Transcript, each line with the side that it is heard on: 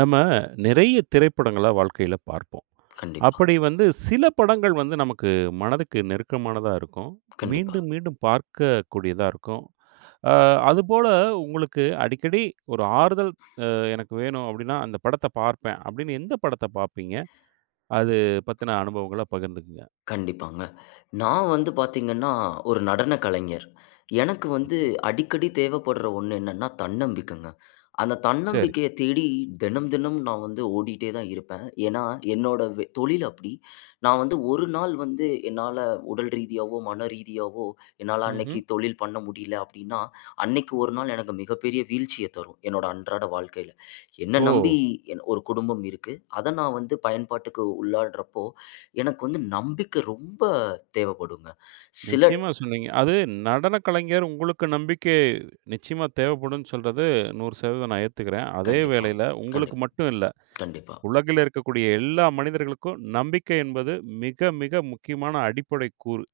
right: நம்ம நிறைய திரைப்படங்கள வாழ்க்கையில பார்ப்போம்.
left: கண்டிப்பா.
right: அப்படி வந்து, சில படங்கள் வந்து, நமக்கு மனதுக்கு நெருக்கமானதா இருக்கும்.
left: கண்டிப்பா.
right: மீண்டும், மீண்டும் பார்க்கக்கூடியதா இருக்கும். அ அதுபோல உங்களுக்கு, அடிக்கடி ஒரு ஆறுதல், அ எனக்கு வேணும், அப்பிடின்னா, அந்த படத்த பார்ப்பேன். அப்பிடின்னு, எந்த படத்த பாப்பீங்க? அது பத்தின, அனுபவங்கள பகிர்ந்துக்கங்க.
left: கண்டிப்பாங்க. நான் வந்து பார்த்தீங்கன்னா, ஒரு நடன கலைஞர். எனக்கு வந்து
right: ம்ஹ்ம்.
left: அடிக்கடி தேவைப்பட்ற ஒண்ணு என்னனா, தன்னம்பிக்கைங்க. அந்த
right: சரி.
left: தன்னம்பிக்கைய தேடி, தினம், தினம் நான் வந்து ஓடிட்டே தான் இருப்பேன். ஏனா, என்னோட வே தொழில் அப்பிடி. நான் வந்து "1 நாள் வந்து என்னால உடல் ரீதியாவோ, மன ரீதியாவோ, என்னால அன்னக்கி
right: ம்ஹ்ம்.
left: தொழில் பண்ண முடியல," அப்பிடின்னா, அன்னக்கி 1, எனக்கு மிகப்பெரிய வீழ்ச்சிய தரும். என்னோட அன்றாட வாழ்க்கையில. என்ன நம்பி
right: ஓ!
left: எ ஒரு குடும்பம் இருக்கு. அத நான் வந்து பயன்பாட்டுக்கு உள்ளாட்றப்போ, எனக்கு வந்து நம்பிக்க ரொம்ப தேவைப்படுங்க. சில
right: நிச்சயமா சொன்னீங்க. அது நடன கலைஞர் உங்களுக்கு நம்பிக்கை, நிச்சயமா தேவைப்படுன்னு சொல்றது, 100% நான் ஏத்துக்கிறேன். அதே
left: கண்டிப்பா.
right: வேளையில, உங்களுக்கு
left: கண்டிப்
right: மட்டும் இல்ல,
left: கண்டிப்பா.
right: உலகில இருக்கக்கூடிய எல்லா மனிதர்களுக்கும், நம்பிக்கை என்பது மிக, மிக முக்கியமான அடிப்படை கூறு.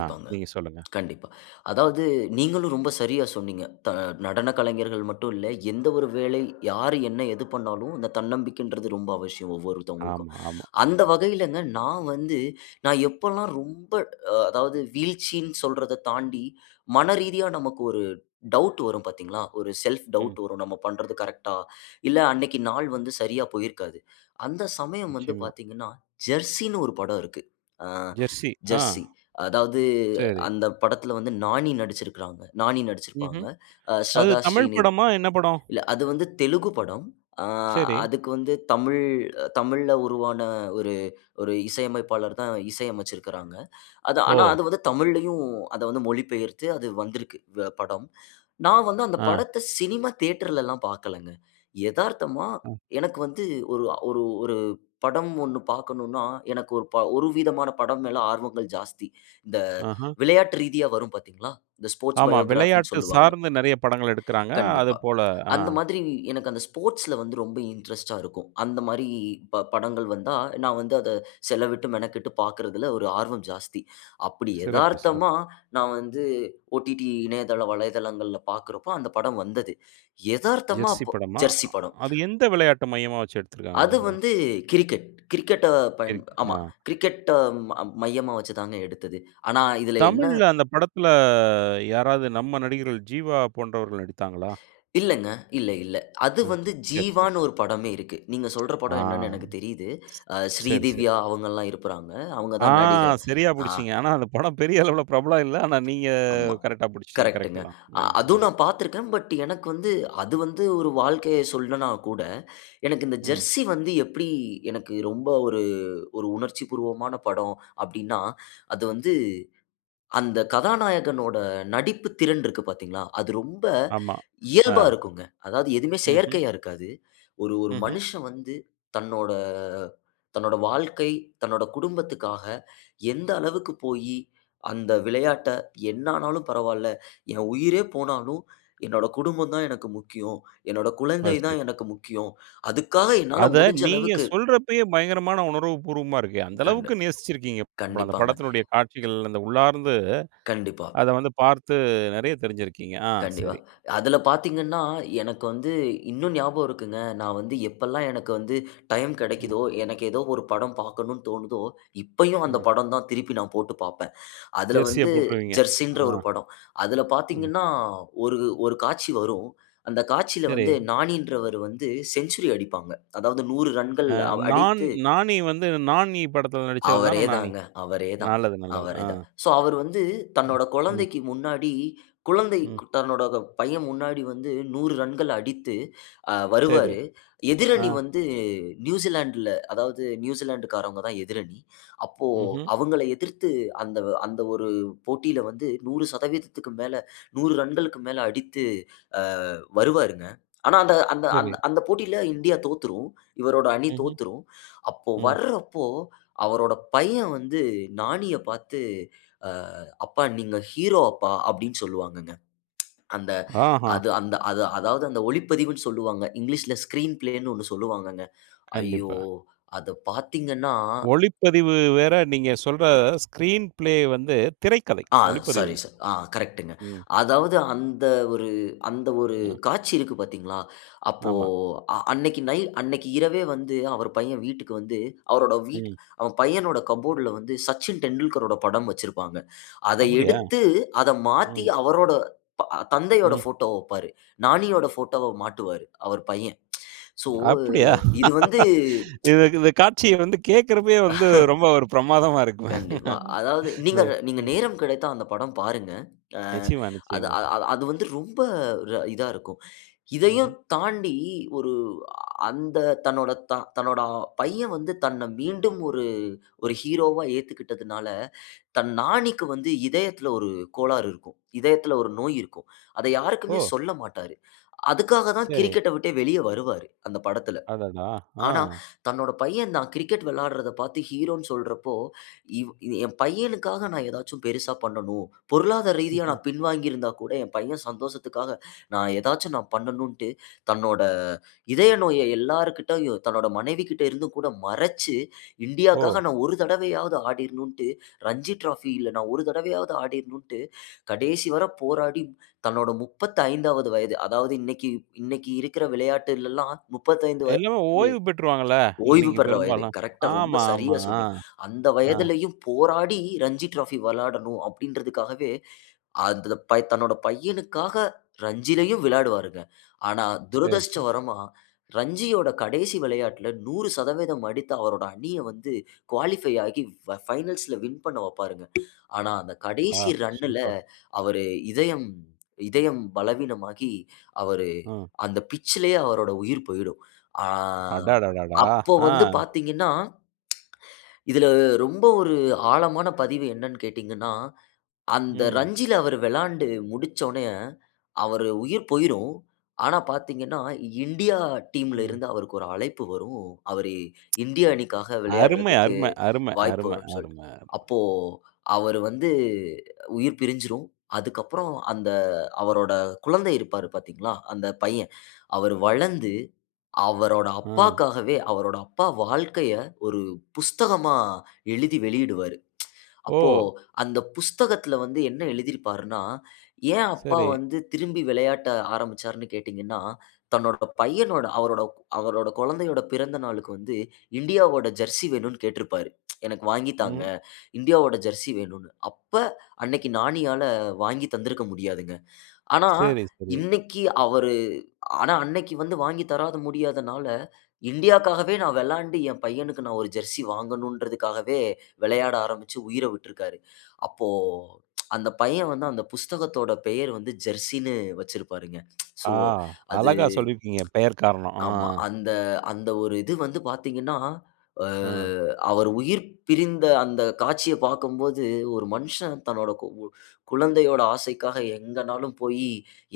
right: ஆ நீங்க சொல்லுங்க.
left: கண்டிப்பா. அதாவது நீங்களும் ரொம்ப சரியா சொன்னீங்க. த நடன கலைஞர்கள் மட்டும் இல்ல, எந்த ஒரு வேலை, யார்? என்ன? எது? பண்ணாலும், அந்த தன்னம்பிக்கைன்றது ரொம்ப அவசியம் ஒவ்வொருத்தவங்களுக்கும்.
right: ஆமா, ஆமா.
left: அந்த வகையிலங்க நான் வந்து நான் எப்பல்லாம் ரொம்ப அ அதாவது வீழ்ச்சின்னு சொல்றத தாண்டி, மன ரீதியா நமக்கு ஒரு டவுட் வரும் பாத்தீங்களா? ஒரு செல்ஃப்
right: ம்.
left: டவுட் வரும். நம்ம பண்றது கரெக்ட்டா! இல்ல அன்னக்கி நாள் வந்து சரியா போயிருக்காது. அந்த சமயம் வந்து
right: நிச்சயமா.
left: பார்த்தீங்கன்னா, ஜெர்சினு ஒரு படம் இருக்கு. ஆ
right: ஜெர்சி. ஆ
left: ஜெர்சி. அதாவது
right: சரி.
left: அந்த படத்தில வந்து, நானி நடுச்சுருக்காங்க நானி நடுச்சுருப்பாங்க.
right: ம்ஹ்ம்.
left: அ
right: அது
left: ஸ்ரதா
right: தமிழ்
left: ஸ்ரீநித
right: படமா? என்ன படம்?
left: இல்ல, அது வந்து தெலுங்கு படம். ஆ,
right: சரி.
left: அதுக்கு வந்து தமிழ், தமிழ்ல உருவான ஒரு, ஒரு இசையமைப்பாளர் தான், இசை அமச்சுருக்காங்க. அது, ஆனா
right: ஓ!
left: அது வந்து தமிழ்லயும், அத வந்து மொழிபெயர்த்து, அது வந்திருக்கு வ படம். நான் வந்து அந்த
right: ஆ.
left: படத்த சினிமா தியேட்டர்ல எல்லாம் பாக்கலங்க. எதார்த்தமா
right: ஆ.
left: எனக்கு வந்து ஒரு ஒரு ஒரு படம் ஒண்ணு பாக்கணுனா, எனக்கு ஒரு, ஒரு ப விதமான படம் மேல ஆர்வங்கள் ஜாஸ்தி. இந்த
right: ஆஹ.
left: விளையாட்டு ரீதியா, வரும் பார்த்தீங்களா? இந்த ஸ்போர்ட்ஸ்
right: ஆமா.
left: பயோகிராஃபின்னு
right: விளையாட்டு
left: சொல்வாங்க.
right: சார்ந்து, நிறைய படங்கள் எடுக்குறாங்க. அது
left: கண்டிப்பா.
right: போல, ஆ.
left: அந்த மாதிரி, எனக்கு அந்த ஸ்போர்ட்ஸ்ல வந்து ரொம்ப இன்ட்ரெஸ்ட்டா இருக்கும். அந்தமாரி ப படங்கள் வந்தா, நான் வந்து அத செலவிட்டு மெனக்கட்டு பாக்கிறதில ஒரு ஆர்வம் ஜாஸ்தி. அப்பிடி
right: சிறப்பு, சிறப்பு.
left: எதார்த்தமா, நான் வந்து OTT இணையதள வலைதளங்கள்ல பாக்குறப்போ அந்த படம் வந்தது. எதார்த்தமா
right: ஜெர்சி
left: அப்ப
right: படமா?
left: ஜெர்சி படம்.
right: அது எந்த விளையாட்ட, மையமா வச்சு எடுத்துருக்காங்க?
left: அது
right: அந்தப் படம்.
left: வந்து கிரிக்கெட். கிரிக்கெட்ட பயன்
right: கிரிக்
left: ஆமா,
right: ஆ.
left: கிரிக்கெட்ட ம மையமா வச்சு தாங்க எடுத்தது. ஆனா, இதில என்ன?
right: தமிழ்ல அந்த படத்துல, யாராவது நம்ம நடிகர்கள், ஜீவா போன்றவர்கள் நடித்தாங்களா?
left: இல்லங்க. இல்ல இல்ல. அது
right: ஆ,
left: வந்து
right: சரி, சரி.
left: ஜீவானு, ஒரு படமே இருக்கு. நீங்க சொல்ற
right: ஆ.
left: படம் என்னனு எனக்கு தெரியுது. அ,
right: சரி, சரி.
left: ஸ்ரீதிவ்யா அவுங்கள்லாம் இருக்குறாங்க. அவுங்க
right: ஆ
left: தான் நடிகை.
right: சரியா
left: அ.
right: பிடிச்சீங்க. ஆனா, அந்த படம் பெரிய அளவில பிரபலம் இல்ல ஆனா நீங்க
left: ஆமா.
right: கரெக்ட்டா பிடிச்சுட்டீங்க. கரெக்ட்
left: கரெக்ட்டுங்க.
right: தான்.
left: அ
right: ம், ம்.
left: அதுவும் நான் பாத்துருக்கேன். பட் எனக்கு வந்து, அது வந்து ஒரு வாழ்க்கைய சொல்லனா கூட, எனக்கு இந்த
right: ம்.
left: ஜெர்சி வந்து எப்பிடி எனக்கு ரொம்ப ஒரு, ஒரு உணர்ச்சிபூர்வமான படம் அப்பிடின்னா, அது வந்து, அந்த கதாநாயகனோட நடிப்பு திறன் இருக்கு பார்த்தீங்களா, அது ரொம்ப
right: ஆமா, ஆ.
left: இயல்பா இருக்குங்க. அதாவது, எதுவுமே
right: ம்ஹ்ம்.
left: செயற்கையா இருக்காது. ஒரு ஒரு
right: ம்ஹ்ம்.
left: மனுஷன் வந்து தன்னோட தன்னோட வாழ்க்கை தன்னோட குடும்பத்துக்காக எந்த அளவுக்கு போயி அந்த விளையாட்ட என்ன ஆனாலும் பரவால்லை. "என் உயிரே போனாலும் என்னோட குடும்பம் தான் எனக்கு முக்கியம். என்னோட
right: ஆ,
left: குழந்தை
right: சரி.
left: தான் எனக்கு முக்கியம். அதுக்காக என்னால
right: அத
left: முடிஞ்ச
right: நீங்க
left: அளவுக்கு"
right: சொல்றப்பயே பயங்கரமான உணர்வு பூர்வமா இருக்கே. அந்த
left: கண்டு
right: அளவுக்கு நேசிச்சுருக்கீங்க. அந்த
left: கண்டிப்பாங்க.
right: படத்தினுடைய காட்சிகள், அந்த உள்ளார்ந்து,
left: கண்டிப்பா.
right: அத வந்து பார்த்து, நிறைய தெரிஞ்சுருக்கீங்க. ஆ
left: கண்டிப்பா.
right: சரி.
left: அதில பார்த்தீங்கனா, எனக்கு வந்து இன்னும் ஞாபகம் இருக்குங்க. நான் வந்து எப்பல்லாம், எனக்கு வந்து டைம்
right: ம்.
left: கிடைக்குதோ, எனக்கு ஏதோ ஒரு படம் பார்க்கனுன்னு தோணுதோ, இப்பயும் அந்த
right: ம்.
left: படம் தான் திருப்பி நான் போட்டு பார்ப்பேன். அதில
right: ஜெர்சிய
left: வந்து,
right: போட்டுருவீங்க.
left: "ஜெர்சி"ன்ற
right: ஆ.
left: ஒரு படம். அதில
right: ம்.
left: பார்த்தீங்கன்னா, ஒரு ஒரு காட்சி வரும். அந்த காட்சியில
right: சரி.
left: வந்து, நானின்றவரு வந்து, செஞ்சுரி அடிப்பாங்க. அதாவது 100 ரன்கள்
right: அ
left: அவ்
right: நான்
left: அடித்து
right: நானி வந்து "நான் ஈ" படத்தில நடுச்சவர்தான
left: அவரே
right: நானி.
left: தாங்க அவரே தான்.
right: நல்லது, நல்லது.
left: அவரே
right: அ.
left: தான். சோ, அவரு வந்து
right: ம்,
left: தன்னோட
right: ம்.
left: குழந்தைக்கு முன்னாடி, குழந்தை
right: ம்.
left: தன்னோட த பையன் முன்னாடி வந்து 100 ரன்கள் அடித்து, அ
right: சரி.
left: வருவாரு.
right: ஆ.
left: எதிரணி வந்து நியூசிலேண்ட் ல, அதாவது நியூசிலேண்ட்டுக்காரவங்க தான் எதிரணி. அப்போ
right: ம்ஹ்ம்.
left: அவங்கள எதிர்த்து அந்த, அந்த, ஒரு ஒரு போட்டியில வந்து, 100% க்கு மேல 100 ரன்களுக்கு மேல அடித்து, ஆ வருவாருங்க. ஆனா, அந்த அந்த
right: சரி.
left: அந்த போட்டியில இந்தியா தோத்துரும். இவரோட அணி
right: ம்ஹ்ம்.
left: தோத்துரும். அப்போ,
right: ம்.
left: வர்றப்போ அவரோட பையன் வந்து நானிய பாத்து, அ "அப்பா நீங்க ஹீரோ அப்பா!" அப்பிடின்னு சொல்லுவாங்கங்க அந்த
right: ஆஹா.
left: அது, அந்த அ அதாவது அந்த ஒளிப்பதிவுன்னு சொல்வாங்க. இங்கிலீஷ்ல ஸ்கிரீன் ஃபிளேன்னு ஒண்ணு சொல்லுவாங்கங்க. ஐயோ!
right: கண்டிப்பா.
left: அத பார்த்தீங்கனா!
right: ஒளிப்பதிவு வேற, நீங்க சொல்ற, ஸ்க்ரீன் ஃபிளே வந்து திரைக்கதை.
left: ஆ
right: ஒளிப்பதிவு
left: சாரி,
right: இல்ல.
left: சார். ஆ கரெக்ட்டுங்க.
right: ம்.
left: அதாவது அந்த ஒரு அந்த ஒரு
right: ஆ.
left: காட்சி இருக்கு பார்த்தீங்களா? அப்போ
right: ஆமா.
left: அன்னைக்கி நை அன்னைக்கு இரவே வந்து அவர் பையன் வீட்டுக்கு வந்து, அவரோட வீட்
right: ம்.
left: அவன் பையனோட கபோர்ட்ல வந்து, சச்சின் டெண்டுல்கரோட படம் வச்சிருப்பாங்க. அத
right: அப்பிடியா?
left: எடுத்து அத மாத்தி,
right: ம்.
left: அவரோட ப தந்தையோட
right: ம்.
left: ஃபோட்டோவ வப்பாரு. நானியோட போட்டோவ மாட்டுவாரு, அவர் பையன் சோ,
right: அப்பிடியா?
left: இது வந்து
right: இது இதுக் இந்த காட்சிய வந்து கேக்குறப்பயே வந்து, ரொம்ப ஒரு பிரமாதமா இருக்குமே
left: கண்டிப்பா. அதாவது,
right: இந்த,
left: நீங்க நீங்க
right: ம்.
left: நேரம் கிடைத்தா அந்த படம் பாருங்க. ஆ
right: நிச்சயமா,
left: அது
right: நிச்சயமா.
left: அது வந்து ரொம்ப ர இதா இருக்கும்.
right: ம்ஹ்ம்.
left: இதையும் தாண்டி ஒரு அ அந்த தன்னோட த தன்னோட பையன் வந்து தன்ன மீண்டும் ஒரு ஒரு ஹீரோவா ஏத்துக்கிட்டதுனால, தன் நானிக்கு வந்து இதயத்தில, ஒரு கோளாறு இருக்கும். இதயத்தில ஒரு நோய் இருக்கும். அதை யாருக்குமே
right: ஓ!
left: சொல்லமாட்டாரு. அதுக்காக தான்
right: சரி.
left: கிரிக்கெட்ட விட்டே வெளியே வருவாரு. அந்த படத்தில.
right: அடடா! ஆ.
left: ஆனா, தன்னோட பையன் நான் கிரிக்கெட் விளையாட்றத பாத்து, ஹீரோன்னு சொல்றப்போ, இவ் என் பையனுக்காக நான் ஏதாச்சும் பெருசா பண்ணனும். பொருளாதார ரீதியா
right: ம்ஹ்ம்.
left: நான் பின்வாங்கி இருந்தா கூட, என் பையன் சந்தோசத்துக்காக, நான் ஏதாச்சும் நான் பண்ணனுன்ட்டு, தன்னோட இதய நோய எல்லார்கிட்டேயும் தன்னோட மனைவிககிட்ட இருந்து கூடமறச்சு, இந்தியாக்காக
right: ஓ!
left: நான் ஒரு தடவையாவது ஆடிரணுன்டு ரஞ்சி டிராஎபில நான் ஒரு தடவையாவது ஆடிரணுன்டு, கடைசி வர போராடி, தன்னோட 35 வது வயது, அதாவது இன்னைக்கி இன்னைக்கி இருக்கிற விளையாட்டிலெல்லாம் 35 வயது
right: எல்லாமே ஓய்வு பெற்றுருவாங்கல்ல.
left: ஓய்வு
right: இன்னைக்கி
left: பெறுற வயது.
right: பெரும்பாலும்.
left: கரெக்ட்டா ரொம்ப
right: ஆமா, ஆமா.
left: சரியாக
right: ஆ,
left: சொன்னீங்க அந்த
right: ஆ.
left: வயதிலேயும் போராடி ரஞ்சி டிராஃபி விளையாடணும், அப்பிடின்றதுக்காகவே, அதுல ப தன்னோட பையனுக்காக ரஞ்சியிலயும் விளையாடுவாருங்க. ஆனா,
right: சரி,
left: துரதிஷ்ட
right: சரி.
left: வரமா ரஞ்சியோட கடைசி விளையாட்ல, 100% அடித்த அவரோட அணிய வந்து, குவாலிஃபை ஆக்கி, ஃப ஃபைனல்ஸ் ல வின் பண்ண வப்பாருங்க ஆனா, அந்த
right: ஆ,
left: கடைசி ரன்னுல
right: சூப்பர்.
left: அவரு இதயம் இதயம் பலவீனமாகி அவரு
right: ம்.
left: அந்த பிட்ச்லேயே அவரோட உயிர் போயிடும். ஆ
right: அடடடடா!
left: அப்ப
right: ஆ.
left: வந்து பார்த்தீங்கனா இதில ரொம்ப ஒரு ஆழமான பதிவு என்னன்னு கேட்டீங்கன்னா, அந்த
right: ம்.
left: ரஞ்சில, அவரு விளையாண்டு முடிச்ச உடனேய, அவரு உயிர் போயிரும். ஆனா, பார்த்தீங்கனா இண்டியா டீம்ல
right: ம்.
left: இருந்து, அவருக்கு ஒரு அழைப்பு வரும். அவரு இந்திய அணிக்காக
right: அருமை
left: விளையாடுறதுக்கு
right: அரும அரும
left: வாய்ப்பு
right: அரும
left: வரும்னு சொல்ட்டு.
right: அரும அரும.
left: அப்போ, அவரு வந்து உயிர் பிரிஞ்சிரும். அதுக்கப்பறம், அந்த அவரோட குழந்தை இருப்பாரு பார்த்தீங்களா? அந்த பையன். அவரு வளர்ந்து அவரோட
right: ம்.
left: அப்பாக்காகவே அவரோட அப்பா வாழ்க்கைய, ஒரு புஸ்தகமா எழுதி வெளியிடுவாரு அப்போ,
right: ஓ!
left: அந்த புஸ்தகத்தில வந்து என்ன எழுதியிருப்பாருன்னா, ஏன் அப்பா
right: சரி.
left: வந்து திரும்பி விளையாட்ட ஆரம்பிச்சாருன்னு கேட்டீங்கன்னா, தன்னோட பையனோட, அவரோட அவரோட குழந்தையோட பிறந்த நாளுக்கு வந்து, இண்டியாவோட "ஜெர்சி" வேணுன்னு கேட்ருப்பாரு எனக்கு வாங்கி தாங்க,
right: ம்.
left: இந்தியாவோட "ஜெர்சி" வேணுன்னு. அப்ப, அன்னைக்கி நானியால வாங்கி தந்திருக்க முடியாதுங்க. ஆனா,
right: சரி, சரி.
left: இன்னைக்கி அவரு ஆனா, அன்னைக்கி வந்து வாங்கி தராத முடியாதனால, இண்டியாக்காகவே நான் வெளாண்டு என் பையனுக்கு, நான் ஒரு "ஜெர்சி" வாங்கணுன்றதுக்காகவே, விளையாட ஆரம்பிச்சு உயிர விட்டிருக்கிறாரு. அப்போ அந்த பையன் வந்து அந்த புஸ்தகத்தோட பெயர் வந்து "ஜெர்சி" னு வச்சுருப்பாருங்க
right: ஆ,
left: சோ அது,
right: அழகா சொல்லியிருக்கீங்க. பெயர் காரணம். ஆ.
left: ஆமா. அந்த, அந்த ஒரு இது வந்து பார்த்தீங்கன்னா, அ,
right: ஆ.
left: அவர் உயிர் பிரிந்த அந்த காட்சிய பாக்கும்போது, ஒரு மனுஷன் தன்னோட கு குழந்தையோட ஆசைக்காக எங்கனாலும் போயி,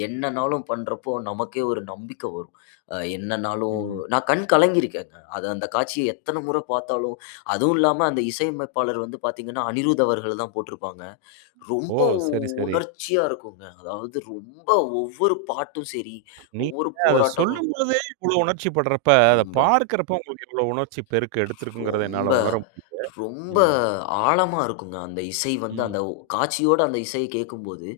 left: என்னனாலும் பண்ணுறப்போ, நமக்கே ஒரு நம்பிக்கை வரும். அ என்னனாலும்
right: ம்.
left: நான் கண் கலங்கி இருக்கேன். அது அந்த காட்சிய எத்தனை முறை பாத்தாலும் அதுவும் இல்லாம அந்த இசையமைப்பாளர் வந்து பார்த்தீங்கன்னா, அனிரூத் அவர்கள் தான் போட்டிருப்பாங்க.
right: ஓ!
left: ரொம்ப
right: சரி, சரி.
left: உணர்ச்சியா இருக்குங்க. அதாவது ரொம்ப, ஒவ்வொரு பாட்டும் சரி. ஒவ்வொரு
right: நீங்க அத
left: போராட்டமும்
right: சொல்லும்போதே, இவ்வளவு உணர்ச்சி பட்றப்ப. அத
left: ரொம்ப.
right: பார்க்கிறப்ப உங்களுக்கு எவ்ளோ உணர்ச்சி பெருக்கு எடுத்துருக்குங்கிறத,
left: ரொம்ப,
right: என்னால உணர முடியுது.
left: ரொம்ப,
right: ம்.
left: ஆழமா இருக்குங்க அந்த இசை வந்து.
right: ம்.
left: அந்த காட்சியோட அந்த இசை கேட்கும்போது,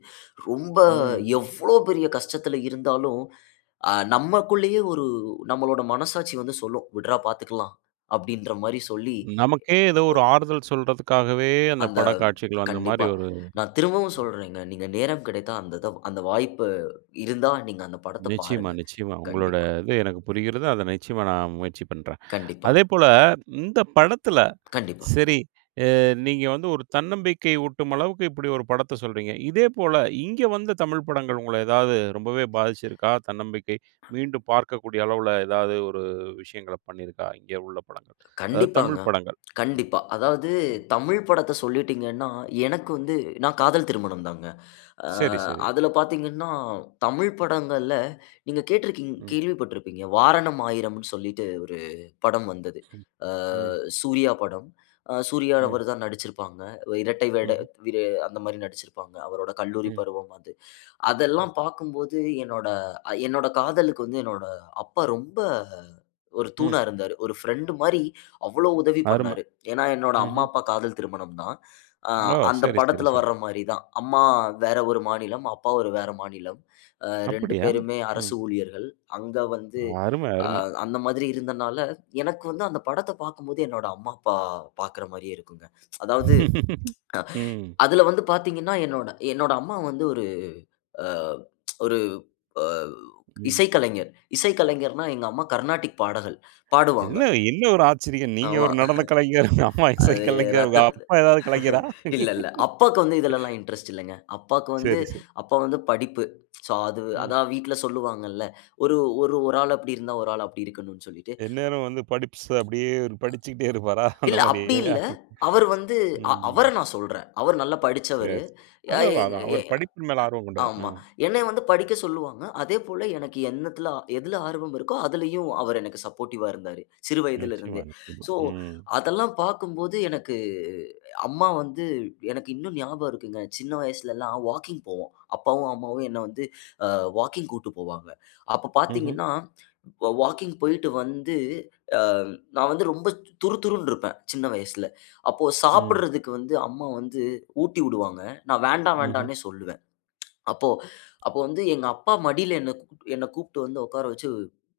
left: ரொம்ப
right: ம்.
left: எவ்ளோ பெரிய கஷ்டத்தில இருந்தாலும், அ, நம்மக்குள்ளேயே ஒரு நம்மளோட, மனசாட்சி வந்து சொல்லும், "விட்றா! பாத்துக்கலாம்." அப்பிடின்றமாரி சொல்லி
right: நமக்கே எதோ
left: ஒ,
right: ஒரு ஆறுதல் சொல்றதுக்காகவே அந்த
left: அந்த
right: படக்காட்சிகள் வந்த மாரி,
left: கண்டிப்பா.
right: ஒரு
left: நான் திரும்பவும்
right: ம்.
left: சொல்றேங்க. நீங்க நேரம் கிடைத்தா, அந்த இத அந்த வாய்ப்பு இருந்தா, நீங்க அந்த படத்த
right: நிச்சயமா,
left: பாருங்க.
right: நிச்சயமா. உங்களோட,
left: கண்டிப்பா.
right: இது எனக்கு புரிகிறது. அதை நிச்சயமா நான் முயற்சி பண்றேன்.
left: கண்டிப்பா.
right: அதேபோல, இந்த படத்தில
left: கண்டிப்பா.
right: சரி அ நீங்க வந்து ஒரு தன்னம்பிக்கை ஊட்டும் அளவுக்கு இப்பிடி ஒரு படத்த சொல்றீங்க. இதேபோல, இங்க வந்த தமிழ் படங்கள், உங்கள ஏதாவது ரொம்பவே பாதிச்சிருக்கா? தன்னம்பிக்கை மீண்டும் பார்க்கக்கூடிய அளவுல. எதாவது ஒரு விஷயங்கள பண்ணியிருக்கா? இங்க உள்ள படங்கள். அதாவது
left: கண்டிப்பாங்க,
right: தமிழ் படங்கள். ம்,
left: கண்டிப்பா. அதாவது
right: ம்.
left: தமிழ் படத்த சொல்லிட்டீங்கன்னா, எனக்கு வந்து நான் காதல் திருமணம் தாங்க. ஆ
right: சரி, சரி.
left: அதில பார்த்தீங்கன்னா, தமிழ் படங்கள்ல, நீங்க கேட்ருக்கிங்
right: ம்.
left: கேள்விப்பட்டிருப்பீங்க? வாரணம் ஆயிரம்னு சொல்லிட்டு, ஒரு படம் வந்தது.
right: ம்,
left: ஆ
right: ம்.
left: சூர்யா படம். அ சூர்யா அவரு
right: ம்.
left: தான் நடுச்சுருப்பாங்க. அ இரட்டை வேட
right: ம்ஹ்ம்.
left: [unintelligible] அந்தமாரி நடுச்சிருப்பாங்க. அவரோட கல்லூரி
right: ம்.
left: பருவம் அது.
right: ம்.
left: அதெல்லாம் பாக்கும்போது, என்னோட அ என்னோட காதலுக்கு வந்து என்னோட அப்பா ரொம்ப ஒரு
right: ம்.
left: தூணா இருந்தாரு. ஒரு ஃபிரெண்ட்மாரி, அவ்வளவு உதவி
right: அரும.
left: பண்ணாரு. ஏனா, என்னோட அம்மா,
right: ம்ஹ்ம்.
left: அப்பா காதல் திருமணம் தான். ஆ
right: ஓ!
left: அந்த
right: சரி, சரி,
left: படத்தில
right: சரி.
left: வர்றமாரி தான். அம்மா வேற ஒரு மாநிலம், அப்பா ஒரு வேற மாநிலம். அ 2
right: அப்பிடியா?
left: பேருமே அரசு
right: ம்.
left: ஊழியர்கள். அங்க வந்து
right: அரும,
left: அ
right: அரும.
left: அந்த மாதிரி இருந்தனால, எனக்கு வந்து அந்த படத்த பாக்கும்போது, என்னோட அம்மா, அப்பா பாக்கிற மாரியே இருக்குங்க. அதாவது ஆ
right: ம்.
left: அதில வந்து, பார்த்தீங்கனா, என்னோட, என்னோட அம்மா வந்து ஒரு அ ஒரு அ
right: ம்.
left: இசைக்கலைஞர். இசைக்கலைஞர்ன்னா எங்கள அம்மா கர்னாடிக் பாடகர் பாடுவாங்க.
right: என்ன, என்ன ஒரு ஆச்சரியம். நீங்க
left: ஆமா
right: ஒரு நடன கலைஞர், உங்க, அம்மா இசை
left: அது
right: கலைஞர். உங்க,
left: ரத்தத்
right: அப்பா எதாவது கலைஞரா?
left: இல்ல இல்ல. அப்பாக்கு வந்து இதில எல்லாம் இன்ட்ரெஸ்ட் இல்லங்க. அப்பாவுக்கு வந்து,
right: சரி, சரி.
left: அப்பா வந்து படிப்பு. சோ, அது
right: ம்.
left: அதான் வீட்ல சொல்வாங்கள. ஒரு ஒரு ஒரு ஆள் அப்பிடி இருந்தா, ஒரு ஆள் அப்பிடி இருக்கனுனு சொல்லிட்டு.
right: எந்நேரம் வந்து படிப்ஸ். அப்பிடியே இவரு படிச்சுக்கிட்டே இருப்பாரா? அந்த
left: இல்ல, அப்பிடி
right: மாரியா?
left: இல்ல. அவர் வந்து,
right: ம்,
left: அ அவர
right: ம்.
left: நான் சொல்றேன். அவர் நல்லா
right: சரி.
left: படுச்சவரு. ய
right: அதான் அதான்
left: எங்க
right: அதான்.
left: ய
right: அவர் படிப்பின் மேல் ஆர்வம் கொண்டவர். அ.
left: ஆமா. என்னைய வந்து படிக்க சொல்லுவாங்க. அதே போல, எனக்கு என்னத்தில எதுல ஆர்வம் இருக்கோ! அதிலேயும் அவரு எனக்கு சப்போர்டிவ்வா இருந்தாரு. சிறு வயதில
right: நிச்சயமா,
left: இருந்தே.
right: நிச்சயமா.
left: சோ,
right: ம்.
left: அதெல்லாம் பாக்கும்போது, எனக்கு அம்மா வந்து, எனக்கு இன்னும் ஞாபகம் இருக்குங்க. சின்ன வயசுல எல்லாம் வாக்கிங் போவோம். அப்பாவும் அம்மாவும் என்ன வந்து, ஆ வாக்கிங் கூட்டு போவாங்க. அப்ப
right: ம்ஹ்ம்.
left: பார்த்தீங்கனா, வா வாக்கிங் போய்ட்டு வந்து, ஆ நான் வந்து ரொம்ப துறு துறுன்டு இருப்பேன். சின்ன வயசுல. அப்போ
right: ம்.
left: சாப்பிட்றதுக்கு வந்து அம்மா வந்து ஊட்டி விடுவாங்க. நான் வேண்டா!
right: ம்ஹ்ம்.
left: வேண்டானே சொல்லுவேன் அப்போ அப்போ வந்து எங்க அப்பா மடியில, என்ன, என்ன கூப்ட்டு வந்து உட்கார வச்சு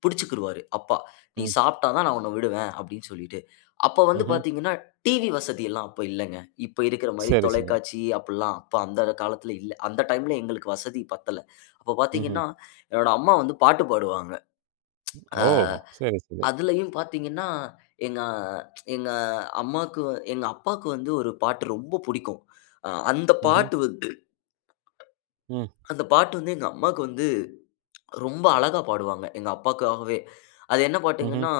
left: பிடுச்சுக்கிருவாரு. அப்பா. "நீ
right: ம்.
left: சாப்பிட்டா தான் நான் உன்ன விடுவேன்," அப்பிடினு சொல்லிட்டு. அப்போ வந்து
right: ம்ஹ்ம்.
left: பார்த்தீங்கன்னா, டிவி வசதிலாம் அப்ப இல்லங்க. இப்ப இருக்றமாரி
right: சரி, சரி.
left: தொலைக்காட்சி அப்புட்லாம் அப்ப அந்த காலத்தில இல்ல. அந்த டைம்ல எங்களுக்கு வசதி பத்தல. அப்ப
right: ம்ஹ்ம்.
left: பார்த்தீங்கனா, என்னோட அம்மா வந்து பாட்டு பாடுவாங்க ஆ
right: ஓ! சரி, சரி.
left: அதிலேயும் பார்த்தீங்கன்னா, எங்க எங்க அம்மாவுக்கு எங்க அப்பாவுக்கு வந்து ஒரு பாட்டு ரொம்ப பிடிக்கும். அ அந்த
right: ம்ஹ்ம்.
left: பாட்டு வந்து
right: ம்.
left: அந்த பாட்டு வந்து, எங்க அம்மாவுக்கு வந்து ரொம்ப அழகா பாடுவாங்க. எங்க அப்பாவுக்காகவே. அது என்ன
right: ம்ஹ்ம்.
left: பாட்டுங்கன்னா,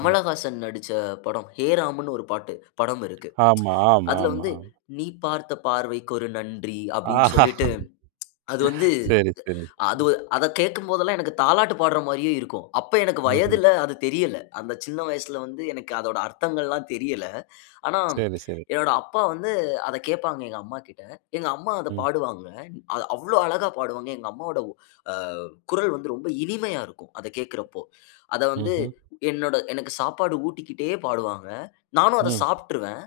right: ம்.
left: நடிச்ச படம் ஹேராம்னு ஒரு பாட்டு படம் இருக்கு
right: ஆமா, ஆமா,
left: அதில
right: ஆமா.
left: வந்து,
right: ஆ.
left: "நீ பார்த்த பார்வைக்கு ஒரு நன்றி" அப்பிடினு
right: ஆஹா!
left: சொல்லிட்டு அது வந்து,
right: சரி, சரி.
left: அத வ அத கேட்கும் போதெல்லாம் எனக்கு தாலாட்டு பாடுற மாரியே இருக்கும். அப்ப எனக்கு
right: ம்ஹ்ம்.
left: வயதில அது தெரியல. அந்த சின்ன வயசுல வந்து எனக்கு அதோட அர்த்தங்கள்லாம் தெரியல. ஆனா,
right: சரி. சரி.
left: என்னோட அப்பா வந்து, அத கேட்பாங்க, எங்க அம்மாகிட்ட. எங்க அம்மா, அத
right: ம்.
left: பாடுவாங்க. அ அது அவ்ளோ அழகா பாடுவாங்க. எங்க அம்மாவோட அ குரல் வந்து, ரொம்ப இனிமையா இருக்கும். அத கேட்கிறப்போ. அத வந்து
right: ம்ஹ்ம்.
left: என்னோட எனக்கு சாப்பாடு ஊட்டிக்கிட்டே பாடுவாங்க. நானும் அத
right: ம்.
left: சாப்ட்ருவேன்.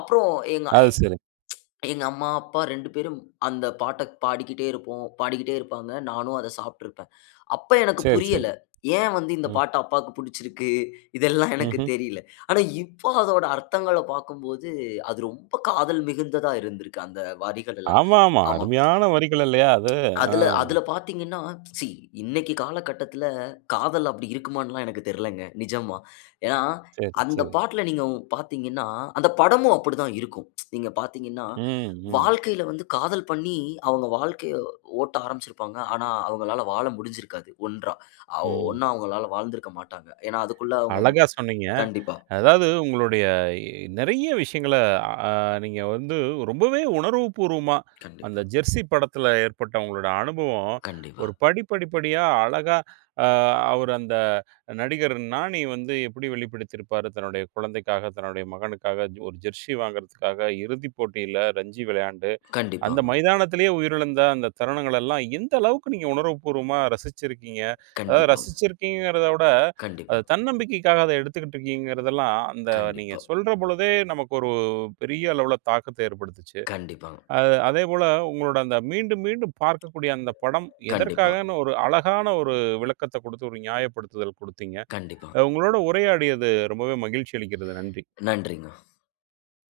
left: அப்புறம் எங்க எ
right: அது சரி!
left: எங்க அம்மா, அப்பா 2 பேரும், அந்த பாட்ட பாடிக்கிட்டே இருப்போம் பாடிக்கிட்டே இருப்பாங்க. நானும் அத சாப்பிட்ருப்பேன். அப்ப, எனக்கு
right: சரி, சரி.
left: புரியல. ஏன் வந்து, இந்த
right: ம்.
left: பாட்டு அப்பாவுக்கு பிடிச்சுருக்கு இதெல்லாம் எனக்கு
right: ம்ஹ்ம்.
left: தெரியல ஆனா இப்போ அதோட அர்த்தங்கள பாக்கும்போது, அது ரொம்ப காதல் மிகுந்ததா இருந்திருக்கு, அந்த வரிகள் எல்லாம்.
right: ஆமா, ஆமா.
left: ஆமாம்
right: அருமையான வரிகள் இல்லயா! அது. ஆ.
left: அதில அதில பார்த்தீங்கன்னா, சீ! இன்னைக்கி காலகட்டத்துல, காதல் அப்பிடி இருக்குமான்லான் எனக்கு தெரியலங்க. நிஜமா. ஏனா,
right: சரி,
left: அந்த
right: சரி.
left: பாட்ல, நீங்க உங் பார்த்தீங்கனா, அந்த படமும் அப்பிடி தான் இருக்கும். நீங்க பார்த்தீங்கன்னா,
right: ம், ம்.
left: வாழ்க்கையில வந்து காதல் பண்ணி, அவுங்க வாழ்க்கைய ஓட்ட ஆரம்பிச்சுருப்பாங்க. ஆனா, அவுங்களால வாழ முடுஞ்சுருக்காது ஒன்றா! ஆ
right: ம்.
left: ஒன்னா அவுங்களால வாழ்ந்திருக்க மாட்டாங்க. ஏனா, அதுக்குள்ள அவுங்க
right: அழகா, சொன்னீங்க.
left: கண்டிப்பா.
right: அதாவது உங்களுடைய நிறைய விஷயங்கள அ, அ நீங்க வந்து ரொம்பவே உணர்வு பூர்வமா, அந்த
left: கண்டிப்பா.
right: "ஜெர்ஸி "படத்தில ஏற்பட்ட உங்களோட அனுபவம்
left: கண்டிப்பா.
right: ஒரு படிப்படிப்படியா அழகா அ அவர் அந்த நடிகர் நானி வந்து எப்பிடி வெளிப்படுத்தியிருப்பாரு, தன்னுடைய குழந்தைக்காக, தன்னுடைய மகனுக்காக ஒ ஒரு ஜெர்ஸி வாங்குறதுக்காக, இறுதிப் போட்டியில ரஞ்சி விளையாண்டு, அந்த
left: கண்டிப்பாங்க.
right: மைதானத்திலேயே உயிரிழந்த அந்த தருணங்கள் எல்லாம் எந்த அளவுக்கு நீங்க உணர்வு பூர்வமா ரசிச்சிருக்கீங்க. அதாவது
left: கண்டிப்பாங்க.
right: ரசிச்சிருக்கீங்கங்கறத விட,
left: கண்டிப்பா.
right: அது தன்னம்பிக்கைக்காக அத எடுத்துக்கிட்டு இருக்குங்றீங்கிறது எல்லாம், அந்த நீங்க
left: கண்டிப்பா.
right: சொல்றபொழுதே, நமக்கு ஒரு பெரிய அளவுல தாக்கத்த ஏற்படுத்துச்சு.
left: கண்டிப்பாங்க.
right: அ, அதேபோல உங்களோட அந்த மீண்டும் மீண்டும் பார்க்கக்கூடிய அந்த படம்,
left: கண்டிப்பா.
right: எதற்காகன்னு, ஒரு அழகான ஒரு விளக்கத்த கொடுத்து, ஒரு நியாயப்படுத்துதல் கொடுத்தீங்க.
left: கண்டிப்பா.
right: அ உங்களோட உரையாடியது ரொம்பவே மகிழ்ச்சி அளிக்கிறது. நன்றி.
left: நன்றிங்க.